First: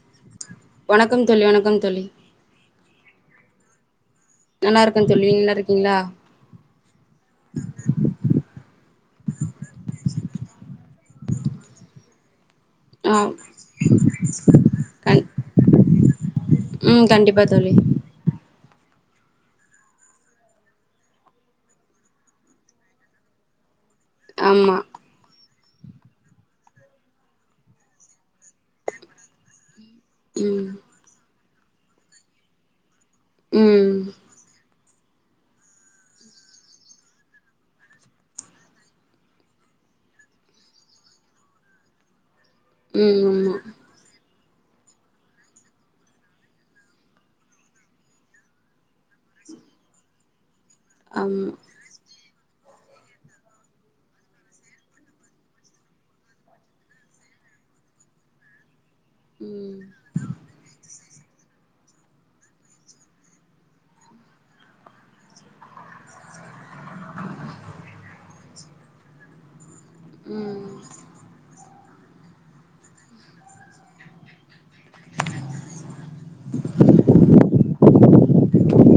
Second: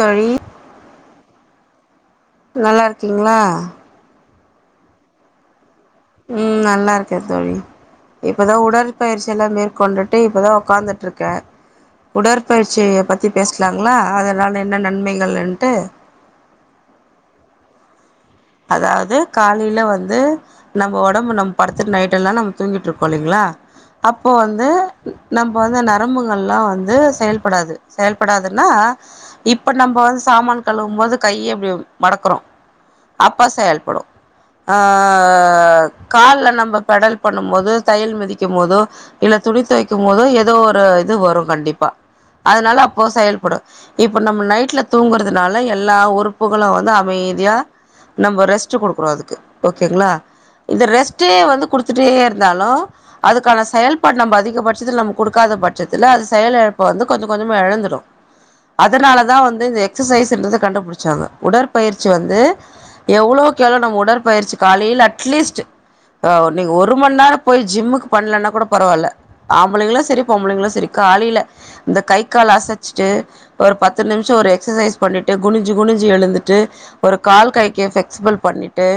தோழி வணக்கம் தோழி வண கும் தோழி நல்லாருக்கீங்ளா நல்லாருக்க தோழி நீங்க நல்லாருக் உம் நல்லாருக்கே தோழி இப்பதா உடற்பயிற்சி எல்லா மேற்கொண்டுட்டு இப்பதா உக்காந்துட்ருக்கே உடற் பயிற்சிய ஆ பத்தி பேசலாங்களா அதனால என்ன கண் நன்மைகள்ன்ட்டு ம் கண்டிப்பா தோழி அதாது காலைல வந்து நம்போ ஒடம்பு நம்ம படுத்துட்டு நைட் எல்லா நம்ம தூங்கிட்டு இருக்கோ இல்லிங்களா அப்போ வந்து ஆமா நம் அப்ப வந்து நரம்புகள்லா வந்து செயல்படாது செயல் படாதுன்னா இப்ப நம்ப வந்து சாமான் ம் கழுவும் போது கைய [unintelligible] மடக்கறோ அப்ப ம் செயல்படு ஆ கால்ல நம்ம பெடல் பண்ணும் போது தையல் மிதிக்கும் போதோ இல்ல துணி தொவைக்கும் போதோ ஏதோ ஒரு இது வரும் கண்டிப்பா அதனால அப்போ ம் ஆமா செயல்படு இப்ப நம்ம நைட்ல தூங்குறதுனால எல்லா உறுப்புகளு வந்து அமைதியா நம்ப ரெஸ்ட்டு குடுக் குறோ அதுக்கு ஓகேங்களா இந்த ரெஸ்ட்டே ஆமா வந்து குடுத்துட்டே இருந்தாலு அதுக்கான செயல்பாடு நம்ப அதிகபட்சத்துல நம்ம குடுக்காத பட்சத்துல அது செயலிழப்ப வந்து கொஞ்ச கொஞ்சமா எழந்துடு அதனாலதா வந்து இந்த ம் எக்சசைஸ்ன்றத கண்டுபிடிச்சாங்க உடற் பயிற்சி வந்து எவ்ளோக் எவ்ளோ நம்ம உடற்பயிற்சி காலையில அட்லீஸ்ட்டு ஆ இன்னைக்கு ஒரு மண்நேர போய் ஜிம்முக்கு பண்ணலன்னா கூட பரவால்ல ஆம் ம்பளைங்களு சரி பொம்பளைங்களு ம் சரி காலைல இந்த கை கால் அசச்சிட்டு ஒரு பத்து நிமிச ஒரு எக்சசைஸ் பண்ணிட்டு குனிஞ்சு குனிஞ்சு ஞ்சி எழுந்துட்டு ஒரு கால் கே ப்ளக்சிபல் பண்ணிட்டு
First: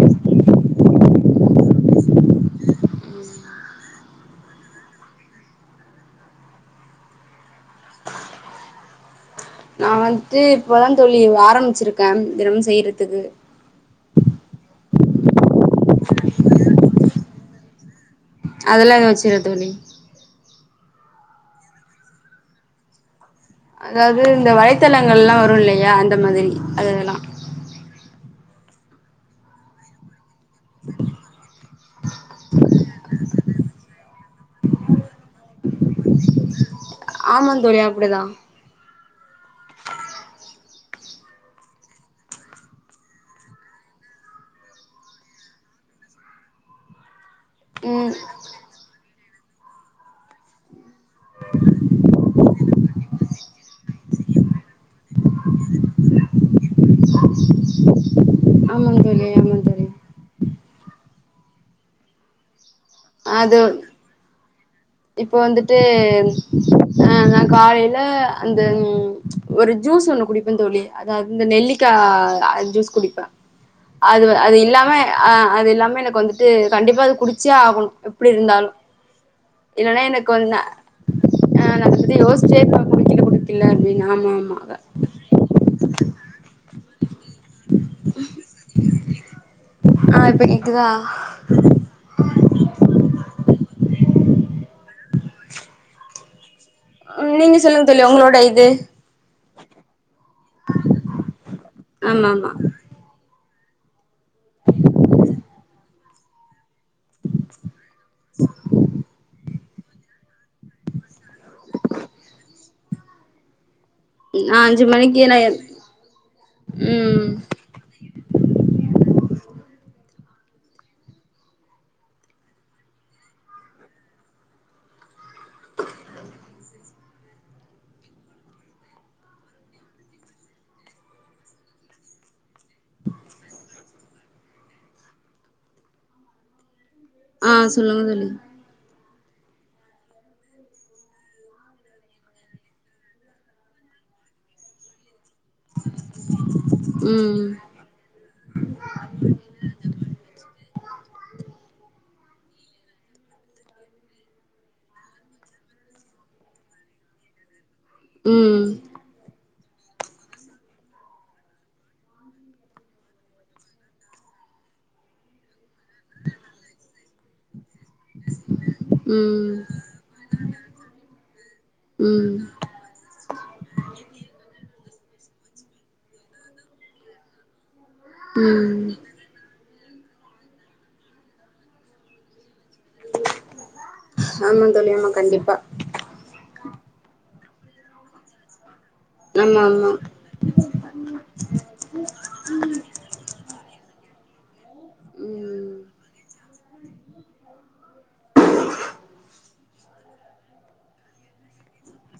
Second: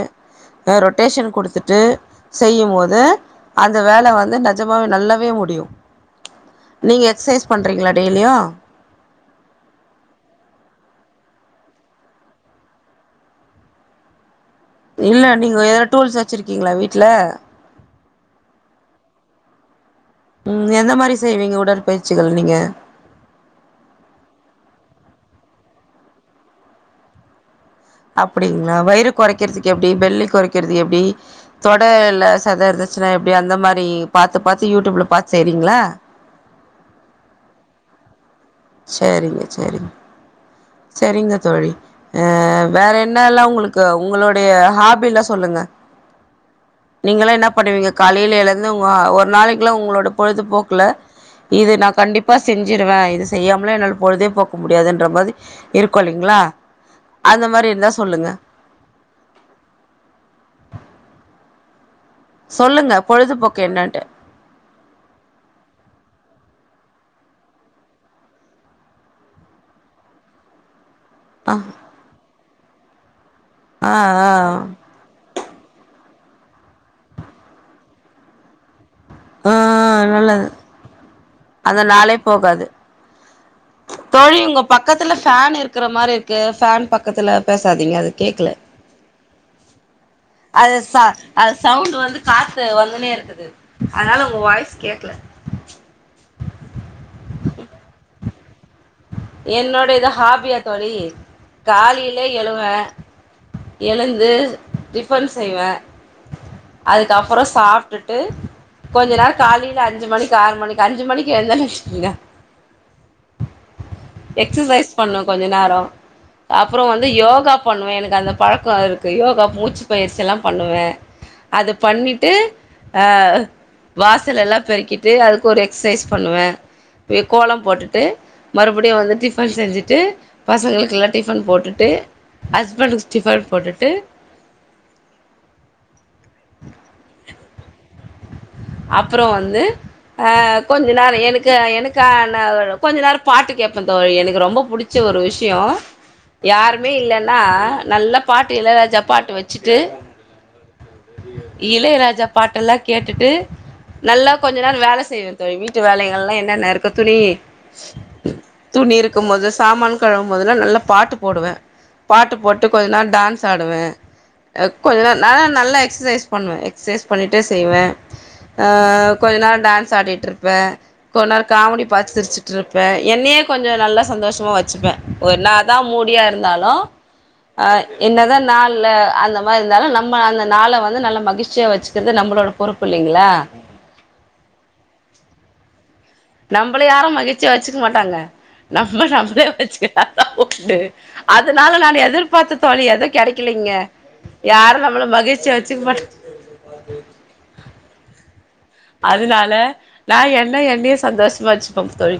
ப்ப ரொட்டேஷன் குடுத்துட்டு செய்யு போது அந்த வேல வந்து நெஜமாவே நல்லாவே முடியு நீங்க எக்ஸ்ஸைஸ் பண்றீங்ளா டெய்லியு நா வந்ட்டு இப்பதா தோழி ஆரம்ச்சிருக்கே தெனமு செய்றத்துக்கு இல்ல நீங்க ஏதாது டூல்ஸ் வச்சிருக்கீங்களா வீட்ல அதெல்லா எது வச்சில்ல தோழி உம் எந்த மாரி செய்வீங்க உடற்பயிற்சிகள் நீங்க அதாது இந்த வலைத்தளங்கள்லா வரு இல்லயா அந்த மாதிரி அதெல்லா அப்டிங்களா வயிறு கொறைக்கறதுக்கு எப்டி பெள்ளி கொறைக் கிறது எப்டி தொடயில்ல சத இருந்துச்சினா எப்டி அந் ந்த மாரி பாத்து பாத்து யூடியூப்ல பாத்து செய்றீங்ளா ஆமாந்தோழி அப்டிதா சரிங்க சரிங்க சரிங்க தோழி அ வேற என்னல்லா உங்களுக்கு உங்களுடைய ஹாபில்லா சொல்லுங்க நீங்கல்ல என்னப் பண்ணுவீங்க ம் காலைல எழுந்து உஹ ஒர்க் நாளைக்ல்லா உங்ளோட பொழுதுபோக்ல இது நா கண்டிப்பா செஞ்சிருவே இது [unintelligible] என்னால பொழுதே போக்க முடியாதுன்ற மாரி இருக்கு இல்லைங்களா அந்த மாரி இருந்தா சொல்லுங்க ஆமா தோழி ஆமா தோழி சொல்லுங்க அது பொழுதுபோக்கு என்னன்ட்டு இப்ப வந்துட்டு ஆஹ் நா காலைல அந்த ஒரு ஜூஸ் ஒண்ணு குடிப்பந் தோழி அது அந்த ஆ நெல்லிக்கா காலைல ஜூஸ் குடிப்பே ஆ அது ஆ அது இல்லாம அஹ் அது எல்லாமே எனக் வந்து அது கண்டிப்பா அது குடிச்சே ஆகுனு எப்டி இருந்தாலு இல்லன்னா ஆஹ் எனக்கு நல்லது வந்து ஆ அந்த நா அத பத்தி நாளே யோசிச்சே போகாது இருப்பே குடிக்கல குடிக்கல அப்டின்னு ஆமா தோழி ஆமா உங்க பக்கத்துல ஃபேனு இருக்குற மாரி இருக்கு ஃபேன் பக்கத்துல பேசாதீங்க அது கேக்ல ஆ இப்ப கேக்குதா ஆ நீங்க சொல்லுங்கத் தோழி ஒங்ளோட இ து என்னுடையதா ஹாப்பியா தோழி காலிலே ஆமா ஆமா எழுவ எழுந் து டிஃபன் செய்வ அதுக்கப்றோ சாப்ட்டுட்டு கொஞ்ச நேரோ காலி கீ அஞ்சுமணி இங்க ஆறு மணிக்கு அஞ்சு மணிக்கு எந்த லஷ்மிங்க நா அஞ்சு எக்ஸ்சைஸ் பண்ணு மணிக்கு நா கொஞ்ச நேரொ அப்றோ வந்து ம் யோகா பண்ணுவே எனக்கு அந்த பழக்கோ இருக் கு யோகா மூச் பயிற்சில்லா பண்ணுவே அது பண்ணிட்டூ ஆ வாசல் எல்லா பெருக்கிட்டூ அத் ஒர் எக்ஸ்சைஸ் பண்ணுவே மீ கோலம் போட்டுட்டு மறுப் இப்பிடி வந்து டிஃபன் செஞ்சிட்டு பசங்குளுக்கிலா டிஃபன் போட்டுட்டு ஹஸ்பன்டுஸ் டிஃபன் போட்டுட்டு ஆ சொல்லுங்க தோழி அப்றோ வந்து ஆ கொஞ்ச நேரோ எனக்கு எனுக்கா நேரோ கொஞ்ச நேரோ பாட்டு கேட்பே தோழி எனுக்கு ரொம்ப புடிச்ச ஒரு விஷ் தியோ யாருமே இல்லன்னா ம் நல்ல பாட்டு இளயராஜா பாட்டு வச்சிட்டு இளயராஜா பாட்டெல்லா கேட்டுட்டு நல்லா கொஞ்சொ நேரோ வேல செய்வே தோழி வீட்டு வேலைகெல்லா என்னன்ன இருக்கோ துணி ம் துணி இருக்கும் போதிஸ் சாமான் கழுவ்ம் போதுலா நல்லா பாட்டு போடுவே பாட்டு போட்டு கொஞ்சொனா நா டான்ஸ் ஆடுவே கொஞ்ச நேரொ நா நல்லா எக்ஸசைஸ் பண்ணுவே எக்ஸசைஸ் பண்ணிட்டே செய்வே ஆ கொஞ்ச ம் நேரோ டான்ஸ் ஆடிட்டுருப்பே கொன்நேரொ காமடி பாத் ம் சிரிச்சிட்ருப்பே என்னெயெ கொஞ்சொ நல்லா சந்தோஷமா வச்சிப்பே ஒரு நாள்தா மூடியா இருந்தாலு அ என்னதா நாள்ல ம் அந்த மாதி இந்தாலு நம்ம அந்த நாள வந்து நல்ல மகிழ்ச்சியா வச்சிக்றது நம்பளோட பொறுப் ஆமாங் தோழி ஆமா கண்டிப் ப நம்பல யாரூ மகிழ் சி வச்சுக் மாட்டாங்க நம்ம நம்லே ஆமா ஆமா வச்க்கிட்டாத்தா போ உண்டு அதுனால நானு எதிர்பாத்து தோழி எத கெடக்லிங்க யாரூ நம்மல மகிழ்ச்சியா ம் வச்சிக் மாட் பா தேக் அதுனால நா என்ன என்னியே சந்தோஷ்மா வச்சுப்பம் தோழி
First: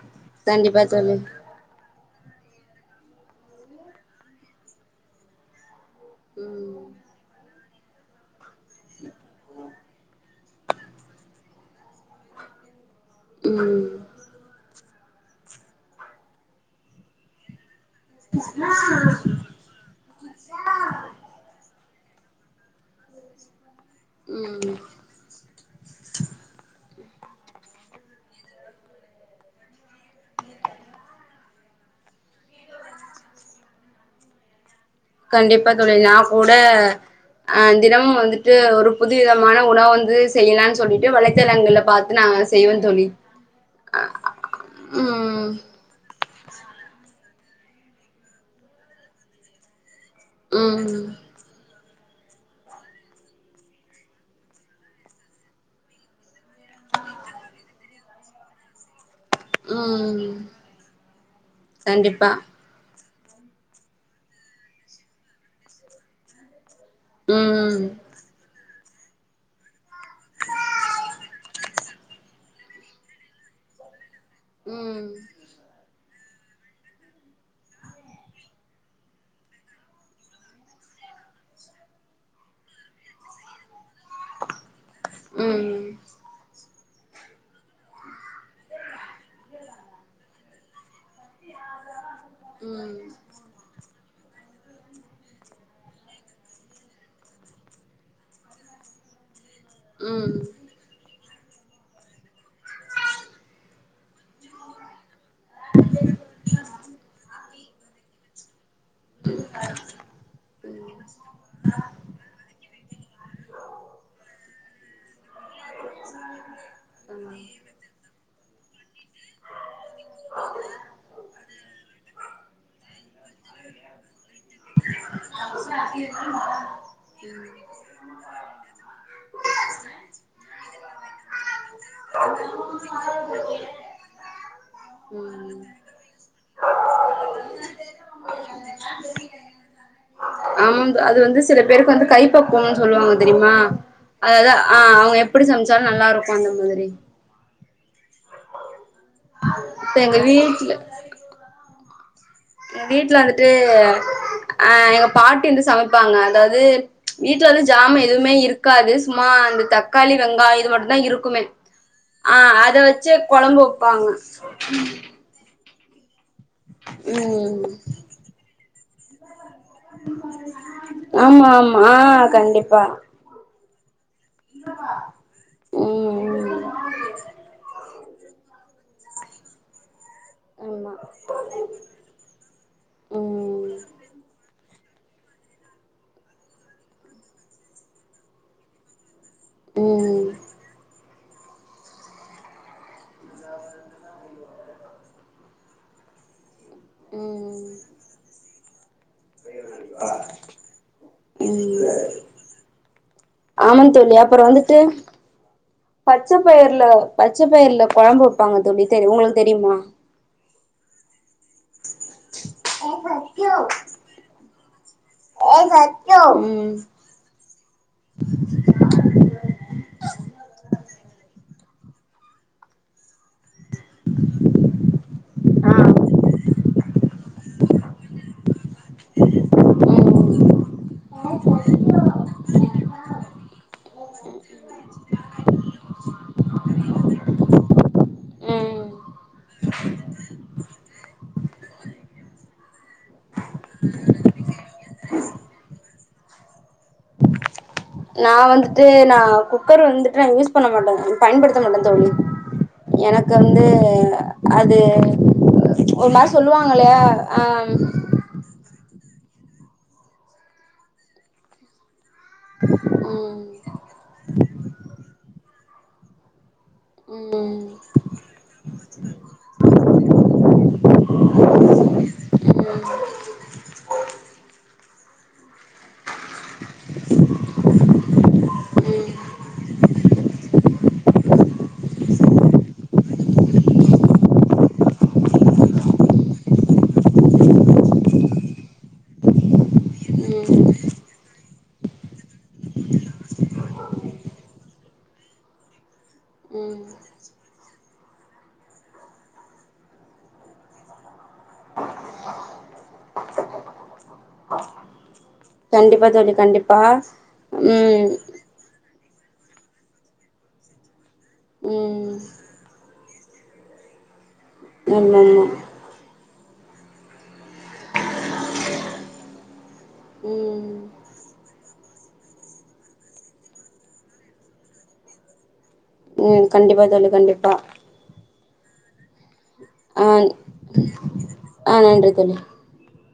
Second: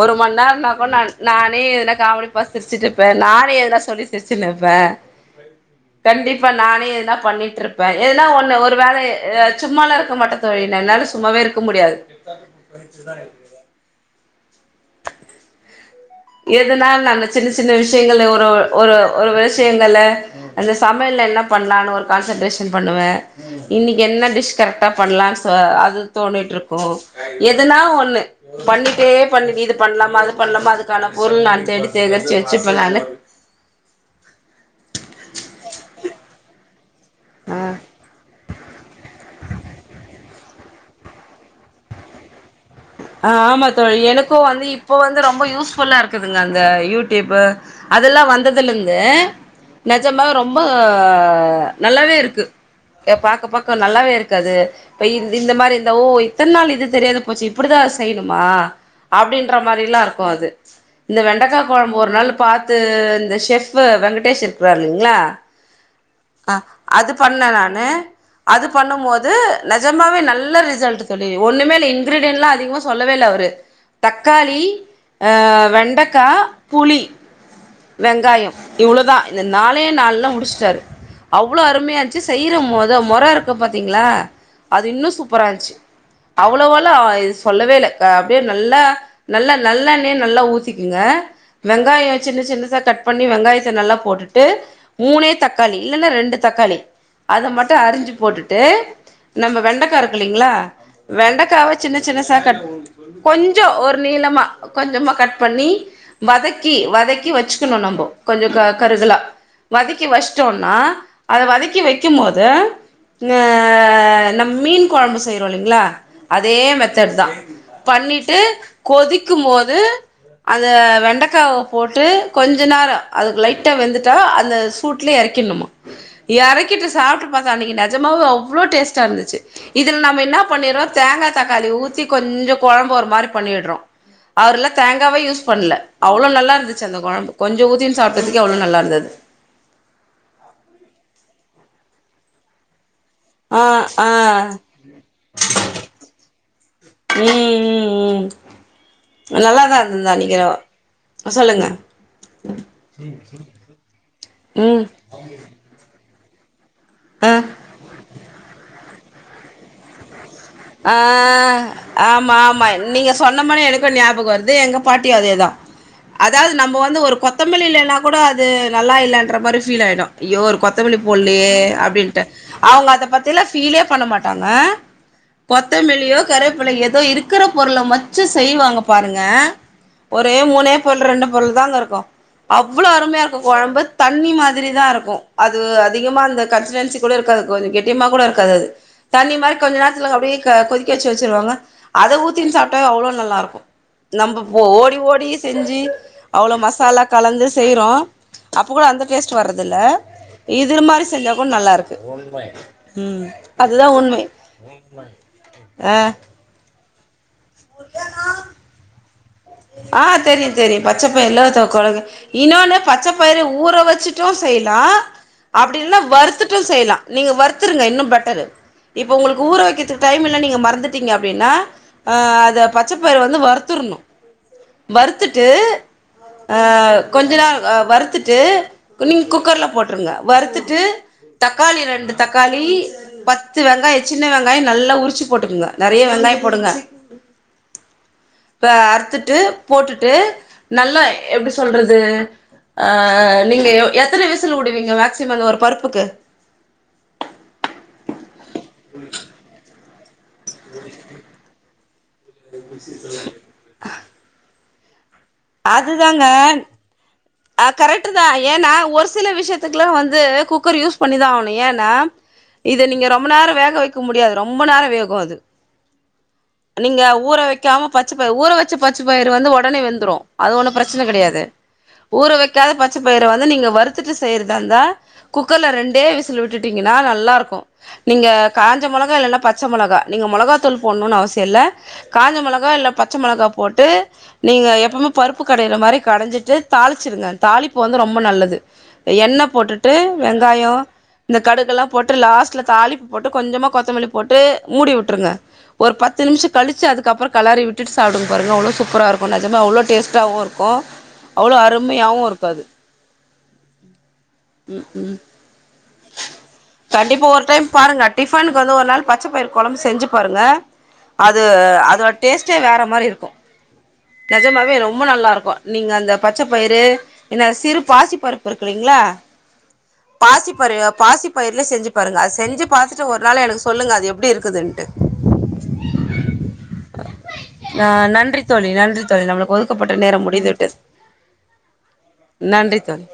ஒரு மண்நேர்னா கண்டிப்பா கூட நா தோழி நானே எல்லாத் காமடி பாத் சிர்ச்சிட்ருப்பே நானே எதுனா சொல்லி சிரிச்சின் இருப்பே கண்டிப்பா ம் நானே எதுனா பண்ணிட்டுருப் பே எதுனா ஒன்னு ஒரு வேல எதா சும்மால்லா இர்க்க மாட்டே தோழி நென்னாலு சும்மாவே இருக்கும் முடியாது பயிர்ச்சிதானே ம் [unintelligible] எதுனால் நாங்க சின்ன சின்ன விஷ் ஷ்யங்கல்ல ஒரு ஒரு ஒரு ஒரு விஷ்யங்கல்ல அந்த சமையல்ல என்ன பண்லான் ஒரு கான்சென்ட்ரேஷன் பண்ணுவே இன்னிக்கி என்ன டிஷ் ம் கரெக்டா பண்ணலான் சொ அது தோணிட்டு்ருக்கு எதுனா ஒண்ணு பண்ணிட்டே பண்ணு இது பண்லாமா அது பண்லாமா அது க்கான பொருள்ளா தேடி தேகரிச்சு வெச்சுப்ப நானு கண்டிப்பா தோழி நா கூட அ ஆ தினமும் வந்துட்டு ஒரு புது விதமான உணவு வந்து செய்யலான் சொல்லிட்டு வலைதளங்கள்ல பாத்து நா செய்வே தோழி ஆ ஆமா தோழி அ எனக்கூ வந்து இப்போ வந்து ரொம்ப ம் யூஸ்ஃபுல்லாருக் க்குதுங்க அந்த யூடியூபு அதல்லா வந்ததுல இந்து நெஜமாவே ரொம்ப ம் நல்லாவே இருக்கு எ பாக்க பாக்க நல்லாவே இருக்கு அது ப இது இந்த மாரி இந்த ஓ இத்தன் நாள் இது தெரியாத போச்சி ப்டிதா செய்ணுமா அப்டின்ற மாரில்லா இருக்கு ம் அது இந்த வெண்டக்கா கொழம்பு ஒரு கண்டிப்பா நாளு பாத்து இந்த ஷெஃப்ஃபு வெங்கடேஷ் இருக்றார் இல்லிங்ளா அ அது பண்ணே ம் நானு அதுப் பண்ணும் மோது நெஜமாவே நல்ல ரிசல்ட் தொழி ஒண்ணுமேல்ல இன்கிரீடியன்லா அதிகமா சொல்லவே இல்ல அவுரு தக்காளி ம் அ வெண்டக் க்கா புளி வெங்காயம் இவ்ளுதா இந்த நாளே நாள்ல முடிச்ட்டாரு அவ்ளோ அரும்யா இஞ்ச்சு செய்யிற மொத மொற இருக்க பத் த்திங்ளா அது இன்னு சூப்பரான்ச்சி ம் அவ்ளோவ ல்லாய் இ சொல்லவேல்ல க அப்டே நல்ல நல்ல நல்லெண்ணய நல்லா ஊத்திக்குங்க வெங்காய‌ சின்ன சின்னதா ம் கட் பண்ணி வெங்காயத்த நல்லா போட்டுட் ட்டு மூனே தக்காளி இல்லன்னா ரெண்டு தக்காளி அத மட்டு அரிஞ்சி போட்டுட்டு நம்ப வெண்டக்கா ம் இருக்குல்லிங்ளா வெண்டக்காவ சின்ன சின்னசா கட் கொஞ்சோ ஒரு நீளமா கொஞ்சமா கட் பண்ணி வதக்கி வதக்கி வச்சு ச்சுனு நம்போ கொஞ்ச க கருகலா வதிக்கி வஷ்ட் னா அத வதக்கி வைக்கும்போது நம்ம மீன் குழம்பு செய்றோம் இல்லங்களா அதே மெத்தட் தான் பண்ணிட்டு கொதிக்கும் போது அந்த வெண்டைக்காவ போட்டு கொஞ்ச நேர அதுக்கு லைட்டா வெந்துட்டா அந்த ட்ல எறக்கினுமா எறக்கிட்டு சாப்ட்டு பாத்த அன்னைக்கி நெஜமாவே அவ்ளோ டேஸ்டா இருந்துச்சு இதுல நம்ம என்ன பண்ணிறோ தேங்கா தக்காளி ஊத்தி கொஞ்ச கொழம்பு ஒரு மாரி பண்ணிடுறோ அவர் எல்ல தேங்காவே ம் யூஸ் பண்ணல அவ்ள நல்லா இருந்துச்சு அந்த குழம்பு கொஞ்சம் ஊற்றின்னு சாப்டதுக்கே அவ்ளோ நல்லா இருந்தது ஆமா ந் அது வந்து ஸ் சில பேருக்கு வந்து கை பக்வம்னு சொல்லுவாங்க தெரியமா ஆ ஆ அதது ஆ அவங்க எப்டி சமைச்சாலும் நல்லா இருக்கு அந்த மாத்ரி நல்லாதான் இருந்தது அந்நக்கி சொல்லுங்க வீட்டுல வந்துட்டு அ ம் எங்க பாட்டி வந்து சமைப்பாங்க அதாது ப்ச் ஆ வீட்டு்ல வந்து ஜாம எதுவுமே இருக்காது சும்மா அந்த தக்காளி வெங்காய இது ஆ மட்டுந்தா இருக்குமே ஆமா ஆ ஆமா அத வச்சு நீங்க சொன்ன கொழம்பு மானே எனக்கும் வைப்பாங்க ஞாபகம் வருது எங்க பாட்டி அதேதான் அதாவது நம்ம வந்து ஒரு கொத்தமல்லி ம் இல்லன்னா கூட அது நல்லா இல்லன்ற மாரி ஃபீல் ஆயிடும் யோ ஒரு கொத்தமல்லி ஆமா போலயே ஆமா ஆ அப்டின்டு கண்டிப்பா அவங்க அத பத்தில பீலே பண்ண மாட்டு தங்க த்தமெலியோ ம் கரேப்பில ஏதோ இருக்கிற பொருள்ள மச்ச செய்வாங்க பாருங்க ஒரே மூனே ஆமா பொருள் ரெண்டு பொருள் தாங்க இருக்கு அவ்ளோ அருமையா இருக்கும் குழம்பு ம் தண்ணி மாரி மாத்ரி தா இருக்கும் அது அதிகமா அந்த கன்சிடன்சி கூட இருக்காது கொஞ்சம் கெட்டிமா கூட இருக்காது அது தண்ணிமாரி [unintelligible] துல ம் அப்டியே க கொதிக்க வச்சு ச்சு வச்சுருவாங்க அத ஊத்தின் சாப்ட்ட அவ்வளவு நல்லா இருக்கும் நம்ம ஓடி ஓடி செஞ்சு அவ்வளவு மஸ் மசாலா கலந்து செய்றோ ம் அப்ப கூட அந்த டேஸ்ட் வர்தல இது மாரி செஞ்சா கூட நல்லா ம் இருக்கு ம் அதுதான் உண்மை ஆ பச்சப்பயர்ல பச்சப்பயிரல குழம்பு வப்பாங்க தோழி தெரி உங்களுக்கு தெரியுமா ஆ தெரிது தெரி பச்ச வெள்ள [unintelligible] இன்னொனூ பச்ச பயிர ஊற வச்சுட்டும் செய்யலாம் அப்டின்னா ம் வருத்துட்டும் செய்யலாம் நீங்க வருத்துருங்க இன்னும் பெட்டரு இப்ப உங்களுக்கு ஊற வைக்கிறதுக்கு டைம் இல்ல நீங்க மறந்துட்டீங்க அப்டின்னா ஆ அத பச்சப்பயிற வந்து வருத் துருனு வருறுத்துட்டு ம் அ கொஞ்ச நாள் வருறுத்துட்டு நீங் குக்கர்ல போட் விட்ருங்க வருத்துட்டு தக்காளி ரெண்டு தக்காளி பத்து வெங்காயோ சின்ன வெங்காய நல்லா உரிச்சி போட்டுக்குங்க நெறைய வெங்காயொ போடுங்க ப ம் அத்து து போட்டுட்டு நல்லா எப்டி சொல்றது அ நீங்க எத்தன விசில் உடுவீங்கக் மேசிமம் ஒரு பருப்புக்கு நா வந்து து நா குக்கர் வந்து நா யூஸ் பண்ண மாட்ட பயன்படுத்த மாட்ட தோழி எனக்கு வந்து அது ஒரு அதுதாங்க மாரி சொல்லுவாங்கல்லியா ஆ கரக்டு தா ஏனா ஓரு சில விஷயத்துக்குலா வந்து குக்கர் யூஸ் பண்ணிதா ஆணும் ஏனா இது நீங்க ரொம்ப நேரம் வேக வைக்க முடியாது ரொம்ப நேரம் வேகும் அது நீங்க ம் ஊற ம் வைக்காம பச்ச பயி ஊற வச்ச பச்ச பயிறு வந்து உடனே வெந்துடும் அது ஒண்ணு பிரச்சன கெடையாது ஊற வைக்காத பச்ச பயிர வந்து நீங்க வறுத்துட்டு செய்யறதுதா அந்த தா குக்கர்ல ரெண்டே விசி ல் விட்டுட்டீங்கனா நல்லா இருக்கும் நீங்க காஞ்ச ம் மொளகா இலனா பச்ச மொளகா நீங்க மொளகாதூள் போடணுனு அவசிய இல்ல காஞ்ச மொளகா இல்ல பச்ச மொளகா போட்டு நீங்க எப்பமே பருப்பு கடையிற மாரி கடைஞ்சிட்டு தாளிச்சிருங்க தாளிப்பு வந்து ரொம்ப நல்லது எண்ண போட்டுட்டு வெங்காயொ இந்த கடுகுலா போட்டு லாஸ்ட்டுல தாளிப்பு போட்டு கொஞ்சமா கொத்தமல்லி போட்டு மூடி உட்டுருங்க ஒரு பத்து நிமிஷம் ம் கலிச்சி அதுக்கப்புறொ கலறி விட்டுட்டு சாப்புடுங் பாருங்க அவ்வுளோ சூப்பரா இருக்கும் நெஜமா அவ்வுளோ டேஸ்ட்டாவு இருக்கும் அவ்ளோ அருமையாகவும் இருக்காது உம் உம் கண்டிப்பா தோழி கண்டிப்பா ஒரு டைம் பாருங்க ம் டிஃபனுக்கு வந்து ஒரு நாள் பச்ச பயிரு கொலம்பு செஞ்சி பாருங்க அது அதோட ம் டேஸ்ட்டே வேற மாரி இருக் க்கு நெஜமாவே ரொம்ப நல்லா ஆமாமா இருக்கும் நீங்க அந்த பச் பச்சபயிரு என்ன சிறு பாசி பருப்பு இருக்கு இல்லிங்களா பாசிப் பாரு ம் பாசி பயிரல செஞ்சி பாருங்க அத செஞ்சு பாத்துட்டு ஒரு நாள் எனக்கு சொல்லுங்க அது எப்டி இருக்குதுன்ட்டு ம் கண்டிப்பா தோலி கண்டிப்பா தோலி நன்றி தோலி நம்ளு ஒதுக்கப்பட்ட ஆ நேரம் முடிந்துவிட்டது ஆ நன்றி தோழி நன்றி தோலி